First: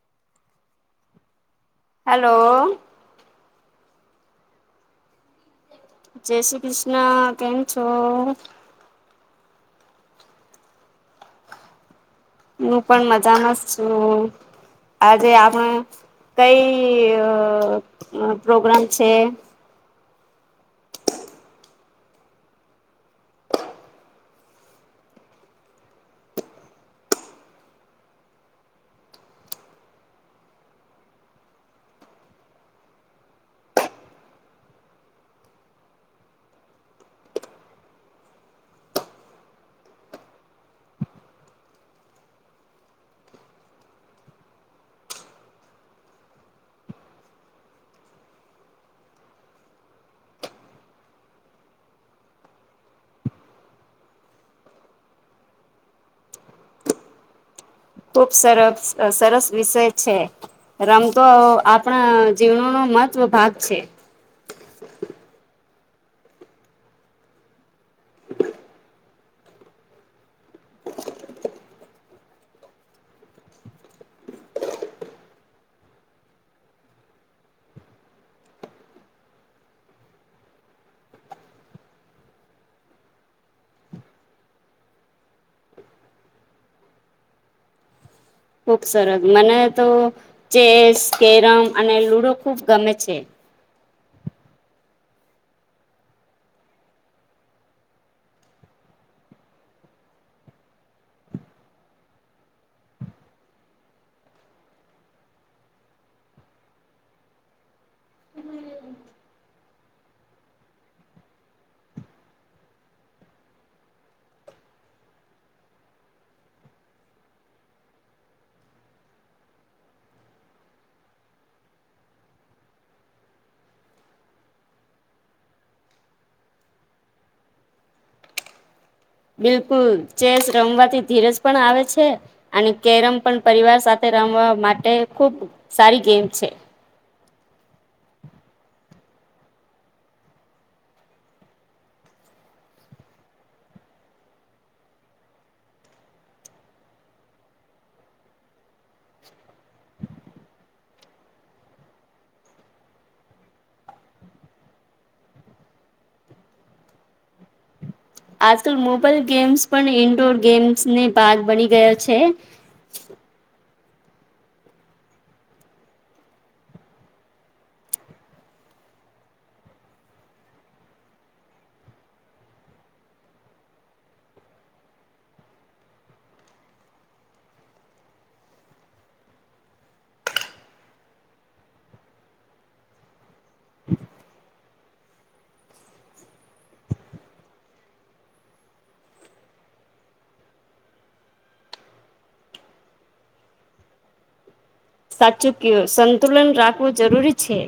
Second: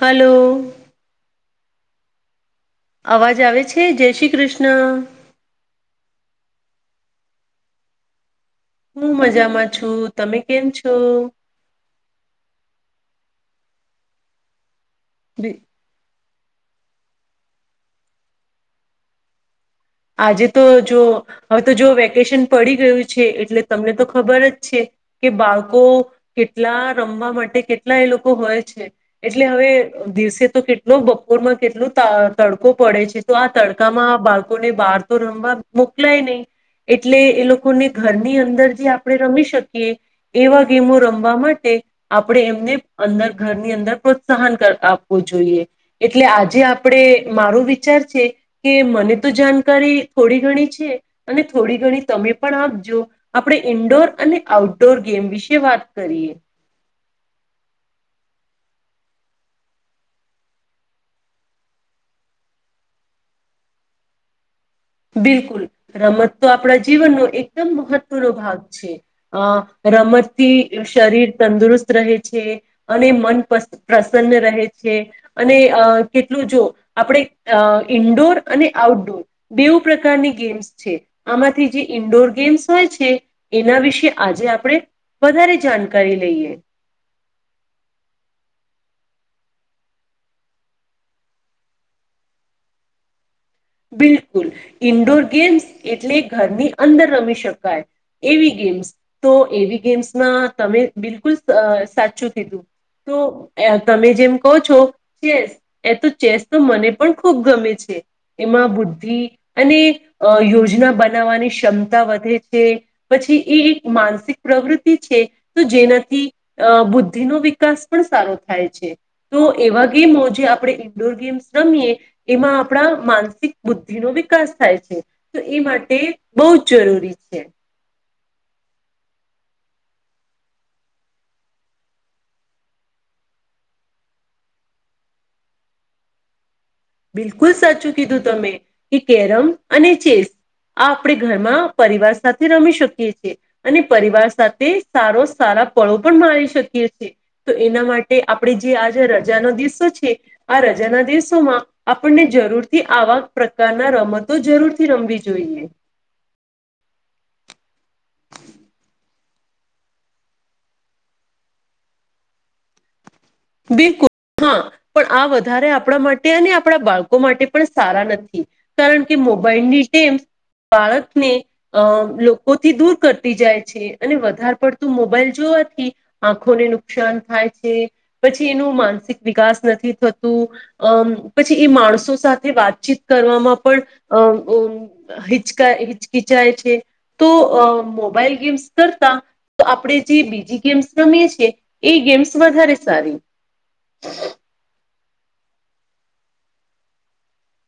Hello hello અવાજ આવે છે જય શ્રી કૃષ્ણ જય શ્રી કૃષ્ણ કેમ છો હું મજામાં છું તમે કેમ છો? હું પણ મજામાં જ છું આજે આપણા કઈ પ્રોગ્રામ છે આજે તો જો હવે તો જો વેકેશન પડી ગયું છે એટલે તમને તો ખબર જ છે, કે બાળકો કેટલા રમવા માટે કેટલા એ લોકો હોય છે, એટલે હવે દિવસે તો કેટલો બપોરમાં કેટલો તડકો પડે છે, તો આ તડકામાં બાળકો [unintelligible] બાર તો રમવા મોકલાય નહી એટલે એ લોકોને ઘરની અંદર જે આપણે રમી શકીએ એવા ગેમો રમવા માટે આપણે એમને અંદર ઘરની અંદર પ્રોત્સાહન આપવું જોઈએ એટલે આજે આપણે મારો વિચાર છે, કે મને તો જાણકારી થોડી ઘણી છે, અને થોડી ઘણી તમે પણ આપજો આપણે ઈન્ડોર અને આઉટડોર ગેમ વિશે વાત કરીએ. ખુબ સરસ સરસ વિષય છે, રમતો આપણા [unintelligible] મહત્વ ભાગ છે. બિલકુલ રમત તો આપણા જીવનનો એકદમ મહત્વનો ભાગ છે, અ રમતથી શરીર તંદુરસ્ત રહે છે, અને મન પ્રસન્ન રહે છે, અને અ કેટલું જો આપણે ઇન્ડોર અને આઉટડોર બેવ પ્રકારની ગેમ્સ છે, આમાંથી જે ઈન્ડોર ગેમ્સ હોય છે, એના વિશે આજે આપણે વધારે જાણકારી લઈએ. ખુબ સરસ, મને તો ચેસ કેરમ અને લુડો ખુબ ગમે છે. બિલકુલ ઈન્ડોર ગેમ્સ એટલે ઘરની અંદર રમી શકાય એવી ગેમ્સ તો એવી ગેમ્સમાં તમે બિલકુલ સાચું કીધું તો તમે જેમ કહો છો [unintelligible] ચેસ એ તો ચેસ તો મને પણ ખૂબ ગમે છે. એમાં બુદ્ધિ અને યોજના બનાવવાની ક્ષમતા વધે છે, પછી એ એક માનસિક પ્રવૃત્તિ છે, તો જેનાથી બુદ્ધિનોો વિકાસ પણ સારો થાય છે, તો એવા ગેમો જે આપણે ઈન્ડોર ગેમ્સ રમીએ એમાં આપણા માનસિક બુદ્ધિ નો વિકાસ થાય છે, તો એ માટે [unintelligible] જ જરૂરી છે. બિલકુલ ચેસ રમવાથી ધીરજ પણ આવે છે, અને કેરમ પણ પરિવાર સાથે રમવા માટે ખુબ સારી ગેમ છે. બિલકુલ સાચું કીધું તમે કે કેરમ અને ચેસ આ આપણે ઘરમાં પરિવાર સાથે રમી શકીએ છીએ અને પરિવાર સાથે સારો સારા પળો પણ મારી શકીએ છીએ. તો એના માટે આપણે જે આજે રજાનો દિવસો છે, આ રજાના દિવસોમાં આપણને જરૂરથી આવા પ્રકારના રમતો જરૂરથી રમવી જોઈએ. આજકાલ મોબાઈલ ગેમ્સ પણ ઇન્ડોર ગેમ્સને ભાગ બની ગયો છે. બિલકુલ હા પણ આ વધારે આપણા માટે અને આપણા બાળકો માટે પણ સારા નથી કારણ કે મોબાઈલની ગેમ્સ બાળકને અ લોકોથી દૂર કરતી જાય છે, અને વધારે પડતું મોબાઈલ જોવાથી આંખોને નુકસાન થાય છે. પછી એનું માનસિક વિકાસ નથી થતું અ પછી એ માણસો સાથે વાતચીત કરવામાં પણ [unintelligible] હિચકિચાય છે, તો મોબાઈલ ગેમ્સ કરતા આપણે જે બીજી ગેમ્સ રમીએ છીએ એ ગેમ્સ વધારે સારી. સાચું [unintelligible] સંતુલન રાખવું જરૂરી છે.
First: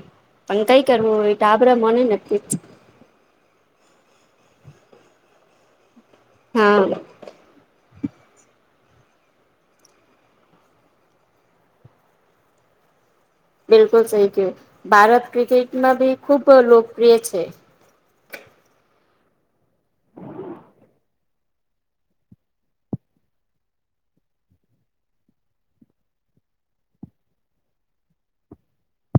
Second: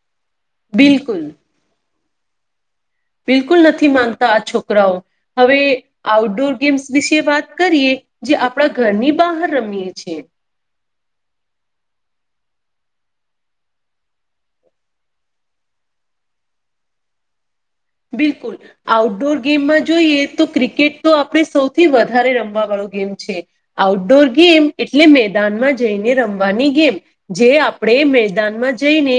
પણ કઈ બિલકુલ કરવું એ ટાબ્ર મને ને [inaudible] બિલકુલ નથી માનતા આ છોકરાઓ હવે આઉટડોર ગેમ્સ હા વિશે વાત કરીએ? જે આપણા ઘરની બહાર રમીએ છીએ. બિલકુલ સહી કયું ભારત ક્રિકેટમાં બી ખૂબ લોકપ્રિય છે. બિલકુલ આઉટડોર ગેમમાં જોઈએ તો ક્રિકેટ તો આપણે સૌથી વધારે રમવા વાળો ગેમ છે, આઉટડોર ગેમ એટલે મેદાનમાં જઈને રમવાની ગેમ જે આપણે મેદાનમાં જઈને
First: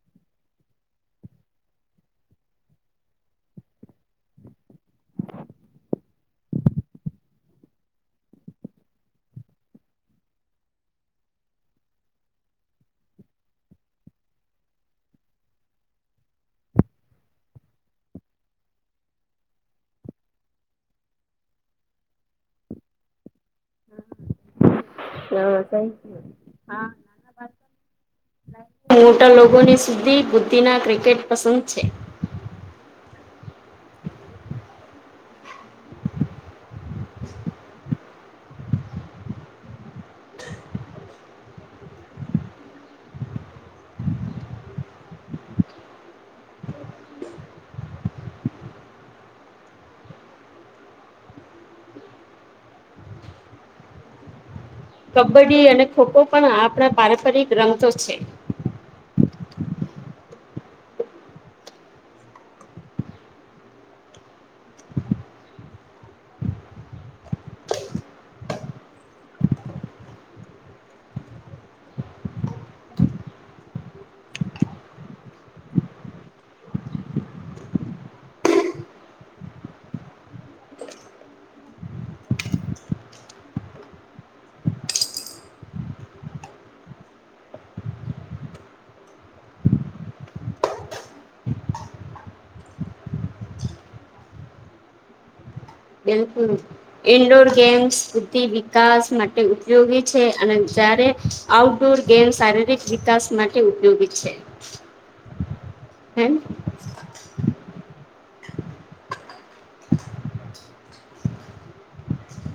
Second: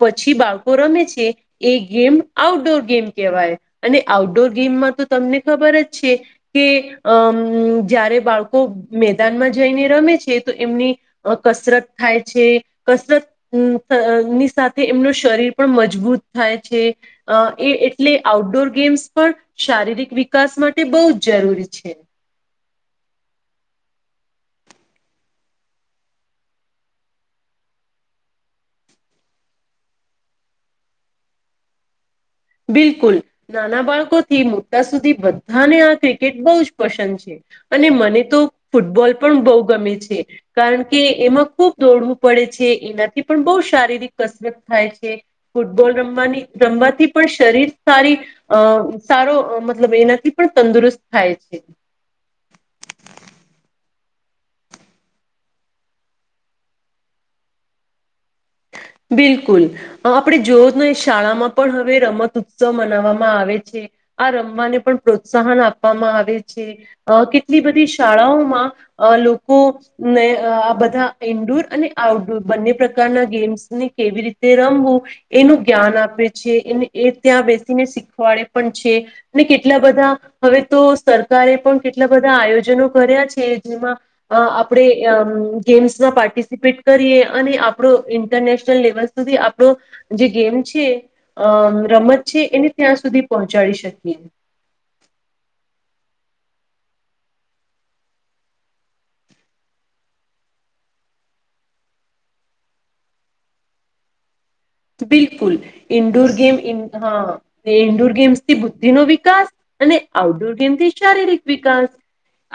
પછી બાળકો રમે છે, એ ગેમ આઉટડોર. ગેમ કેહેવાય અને આઉટડોર ગેમમાં તો તમને ખબર જ છે કે અ જ જ્યારે બાળકો મેદાનમાં જઈને રમે છે તો એમની કસરત થાય છે, કસરત ની સાથે એમનું શરીર પણ મજબૂત થાય છે, અ એ એટલે આઉટડોર ગેમ્સ પણ શારીરિક વિકાસ માટે બહુ જ જરૂરી છે. હ, થેન્ક્યુ, હાઆભાર મોટા લોકોની સુધી બુદ્ધિના ક્રિકેટ પસંદ છે. બિલકુલ નાના બાળકોથી મુદ્દા સુધી બધાને આ ક્રિકેટ બહુ જ પસંદ છે, અને મને તો ફૂટબોલ પણ બહુ ગમે છે, કારણ કે એમાં ખૂબ દોડવું પડે છે, એનાથી પણ બહુ શારીરિક કસરત થાય છે, ફૂટબોલ રમવાની રમવાથી. પણ શરીર સારી અ સારો મતલબ એનાથી પણ તંદુરસ્ત થાય છે. કબડ્ડી અને ખોખો પણ આપણા પારંપરિક રંમતો છે બિલકુલ આપણે જોવ શાળામાં પણ હવે રમત ઉત્સવ મનાવવામાં આવે છે. આ રમવાને પણ પ્રોત્સાહન આપવામાં આવે છે કેટલી બધી શાળાઓમાં લોકો ને આ બધા ઈન્ડોર અને આઉટડોર બંને પ્રકારના ગમ્ કેવી રીતે રમવું એનું જ્ઞાન આપે છે, એ એ ત્યાં બેસીને શીખવાડે પણ છે, ને કેટલા બધા હવે તો સરકારે પણ કેટલા બધા આયોજનો કર્યા છે, જેમાં આપણેે ગેમ્સમાં પાર્ટિસિપેટ કરીએ અને આપણો. ઇન્ટરનેશનલ લેવલ સુધી આપણો જે ગેમ છે, રમત છે, એને ત્યાં સુધી પહોંચાડી શકીએ. ઇન્ડોર ગેમ્સ બુદ્ધિ વિકાસ માટે ઉપયોગી છે, અને જ્યારે આઉટડોર ગેમ્સ શારીરિક વિકાસ માટે ઉપયોગી છે. બિલકુલ હે ઇન્ડોર ગેમ્સ હા ન્ડોર ગેમ્સ થી બુદ્ધિ નો વિકાસ અને આઉટડોર ગેમથી શારીરિક વિકાસ,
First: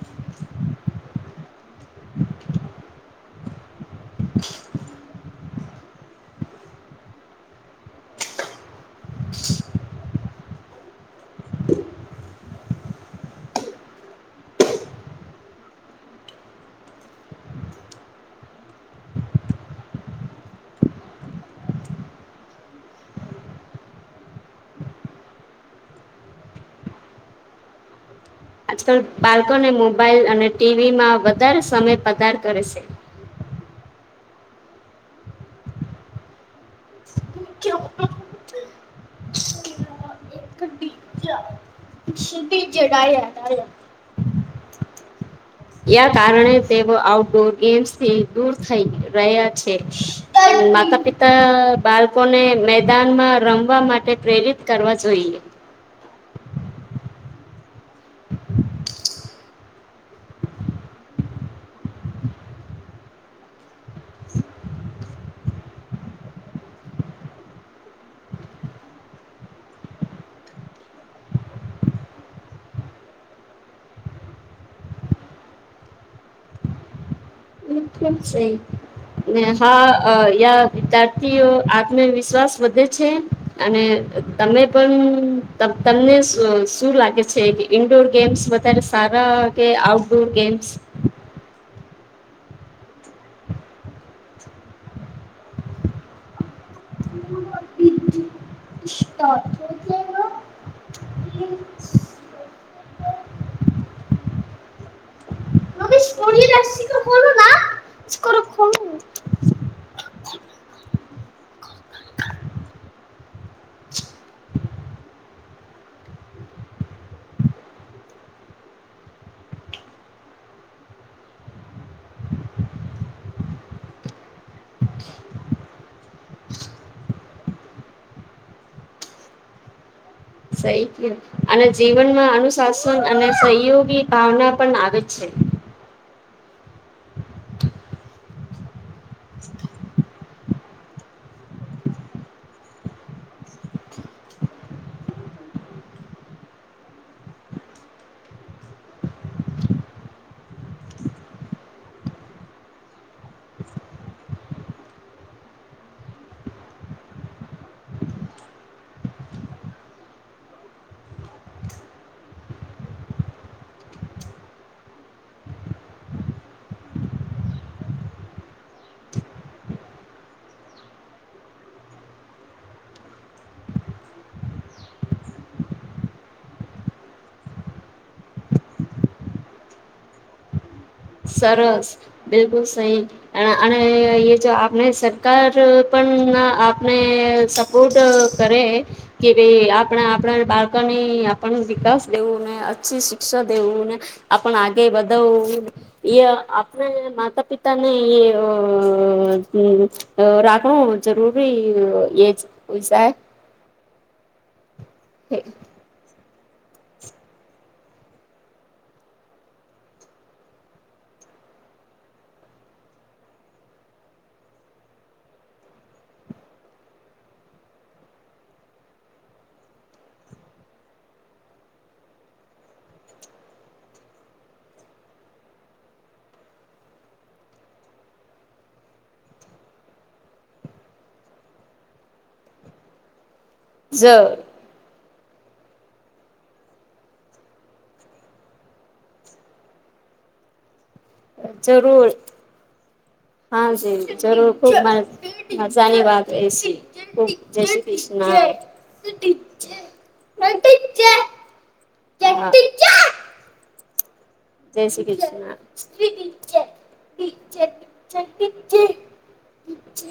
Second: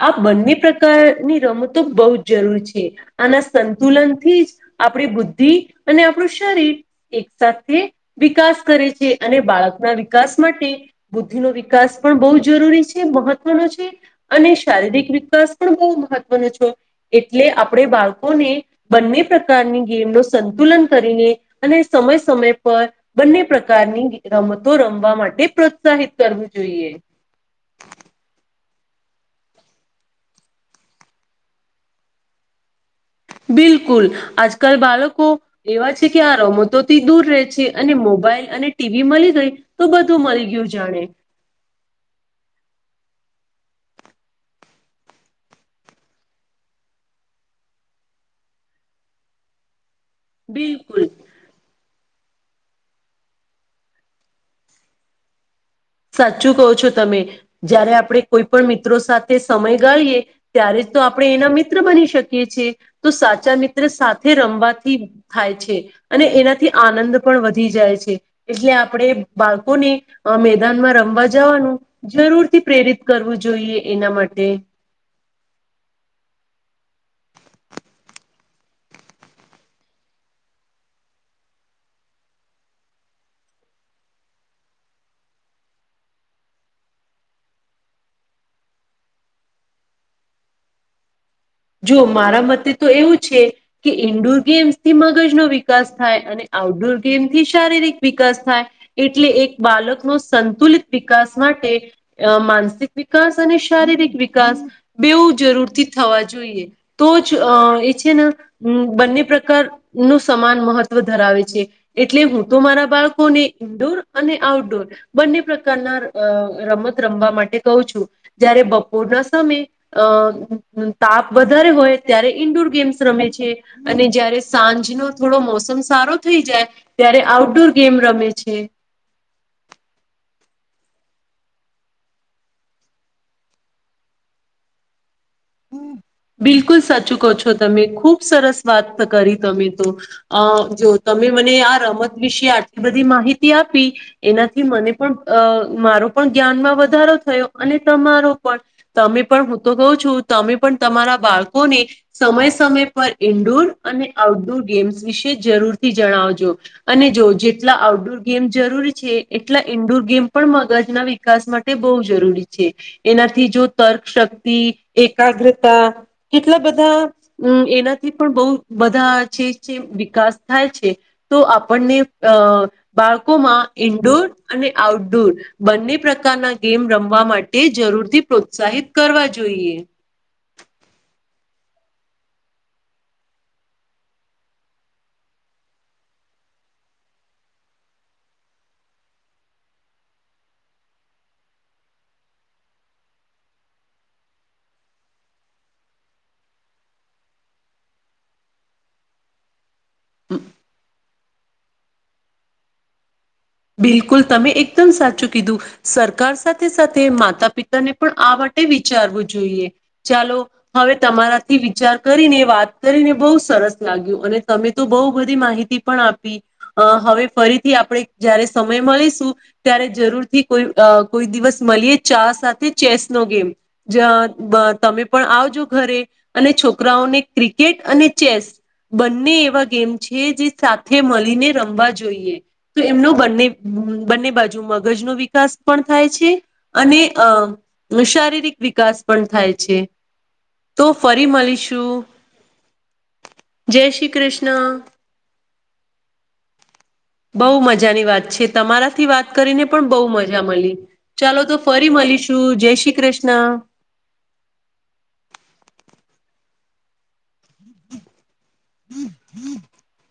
આ બંને પ્રકારની રમતો બહુ જ જરૂર છે આના સંતુલન થી જ આપણી બુદ્ધિ અને આપણું શરીર એક સાથે વિકાસ કરે છે અને બાળકના વિકાસ માટે બુદ્ધિનો વિકાસ પણ બહુ જરૂરી છે, મહત્વનો છે, અને શારીરિક વિકાસ પણ બહુ મહત્વનો છે, એટલે આપણે બાળકોને બંને પ્રકારની ગેમ ન સંતુલન કરીને. અને સમય સમય પર બંને પ્રકારની રમતો રમવા માટે પ્રોત્સાહિત કરવું જોઈએ. આજકાલ બાળકોને મોબાઈલ અને ટીવી માં વધારે સમય પધાર કરે છે. બિલકુલ આજકાલ બાળકો એવા છે, કે આ રમતો તો દૂર રહે છે, અને મોબાઈઇલ અને. ટીવી મળી ગઈ તો બધ [unintelligible] [unintelligible] યા કારણે તેઓ આઉટડોર ગેમ્સ થી દૂર થઈ રહ્યા છે. માતા બિલકુલ પિતા બાર [unintelligible] લોકોને મેદાનમાં રમવા માટે પ્રેરિત કરવા જોઈએ. સાચું કો છો તમે જયારે આપણે કોઈ પણ મિત્રો સાથે સમય ગાડીએ ત્યારે જ તો આપણે એના મિત્ર બની શકીએ [unintelligible] તો સાચા મિત્ર સાથે રમવાથી થાય છે અને એનાથી આનંદ પણ વધી જાય છે, એટલે આપણે બાળકોને મે [unintelligible] રમવા જવાનું જરૂરથી પ્રેરિત કરવું જોઈએ એના માટે બિલકુલ સહિ મેં [unintelligible] યા [unintelligible] આત્મવિશ્વાસ વધે છે, અને તમે પણ તમને [unintelligible] શું લાગે છે, ઈન્ડોર ગેમ્સ વધારે સારા કે આઉટડોર ગેમ્સ જો મારા મતે તો એવું છે, કે ઈન્ડોર ગેમ્સ થી [unintelligible] વિકાસ થાય અને આઉટડોર કેમથી શારીરિક વિકાસ થાય એટલે એક બાળકનોો સંતુલિત વિકાસ માટે માનસિક વિકાસ અને શારીરિક વિકાસ બેવું જરૂરથી થવા જોઈએ તો જ એ છે, ને બંને પ્રકારનું સમાન મહત્વ ધરાવે છે. એટલે હું તો મારા બાળકોને ઇન્ડોર અને આઉટડોર બંને પ્રકાર [unintelligible] રમત રમવા માટે કહું છું, [unintelligible] બપોરના સમય અ તાપ વધારે હોય ત્યારે ઈન્ડોર ગેમ્સ રમે છે, અને જયારે સાંજનો થોડો મોસમ સારો થઈ જાય ત્યારે આઉટડોર ગેમ રમે છે. [unintelligible] અને જીવનમાં અનુશાસન અને સહયોગી ભાવના પણ આવે છે. બિલકુલ સાચું કહો છો તમે ખુબ સરસ વાત કરી તમે તો જો તમે મને આ રમત વિશે આટલી બધી માહિતી આપી એનાથી મને પણ મારો પણ જ્ઞાનમાં વધારો થયો અને તમારો પણ તમે પણ હું તો કહું છું. તમે પણ તમારા બાળકોને સમય સમય પર ઈન્ડોર અને આઉટડોર ગેમ્સ વિશે જરૂરથી જણાવજો અને જો જેટલા આઉટડોર ગેમ્ જરૂરી છે, એટલા ઈન્ડોર ગેમ પણ મગજના વિકાસ માટે બહુ જરૂરી છે એનાથી જો તર્ક શક્તિ એકાગ્રતા કેટલા બધા એનાથી પણ બહુ બધા છે, વિકાસ થાય છે, તો આપણને અ બાળકોમાં ઈન્ડોર અને આઉટડોર બંને પ્રકારના ગેમ રમવા માટે જરૂરથી પ્રોત્સાહિત કરવા જોઈએ. સરસ બિલકુલ સહી અને [unintelligible] જો આપણે સરકાર પણ આપને સપોર્ટ કરે કે [unintelligible] આપણે આપણા બાળકોની આપણ વિકાસ દેવું ને અચ્છી શિક્ષા દેવું ને આપણ આગે વધવવું [unintelligible] આપણે માતા પિતાને [inaudible] અ [unintelligible] જરૂરી [inaudible] એ જ પૈસા બિલકુલ તમે એક [unintelligible] સાચું કીધું સરકાર સાથે સાથે માતા પિતા ને પણ આ માટે વિચારવું જોઈએ ચાલો હવે તમારાથી વિચાર કરીને વાત કરીને બહુ સરસ લાગ્યું અને તમે તો [unintelligible] બધી માહિતી પણ આપી હવે ફરીથી આપણે જયારે સમય મળીશું ત્યારે જરૂરથી કોઈ કોઈ દિવસ મળીએ ચા સાથે ચેસ નો ગેમ તમે પણ આવજો ઘરે અને છોકરાઓને ક્રિકેટ અને ચેસ બંને એવા ગેમ છે, જે સાથે મળીને રમવા જોઈએ. તો એમનો બંને બંને બાજુ મગજનું [inaudible] વિકાસ પણ થાય છે, અને અ શારીરિક વિકાસ પણ થાય છે. તો ફરી મળીશું જરૂર હા જય શ્રી [unintelligible] જરૂર ખુબ કૃષ્ણ મજાની વાત રહી છે. બહુ મજાની વાત છે, તમારાથી વાત કરીને પણ બહુ મજા મળી ચાલો તો ફરી મળીશું જય શ્રી કૃષ્ણ. જય શ્રી કૃષ્ણ. [inaudible]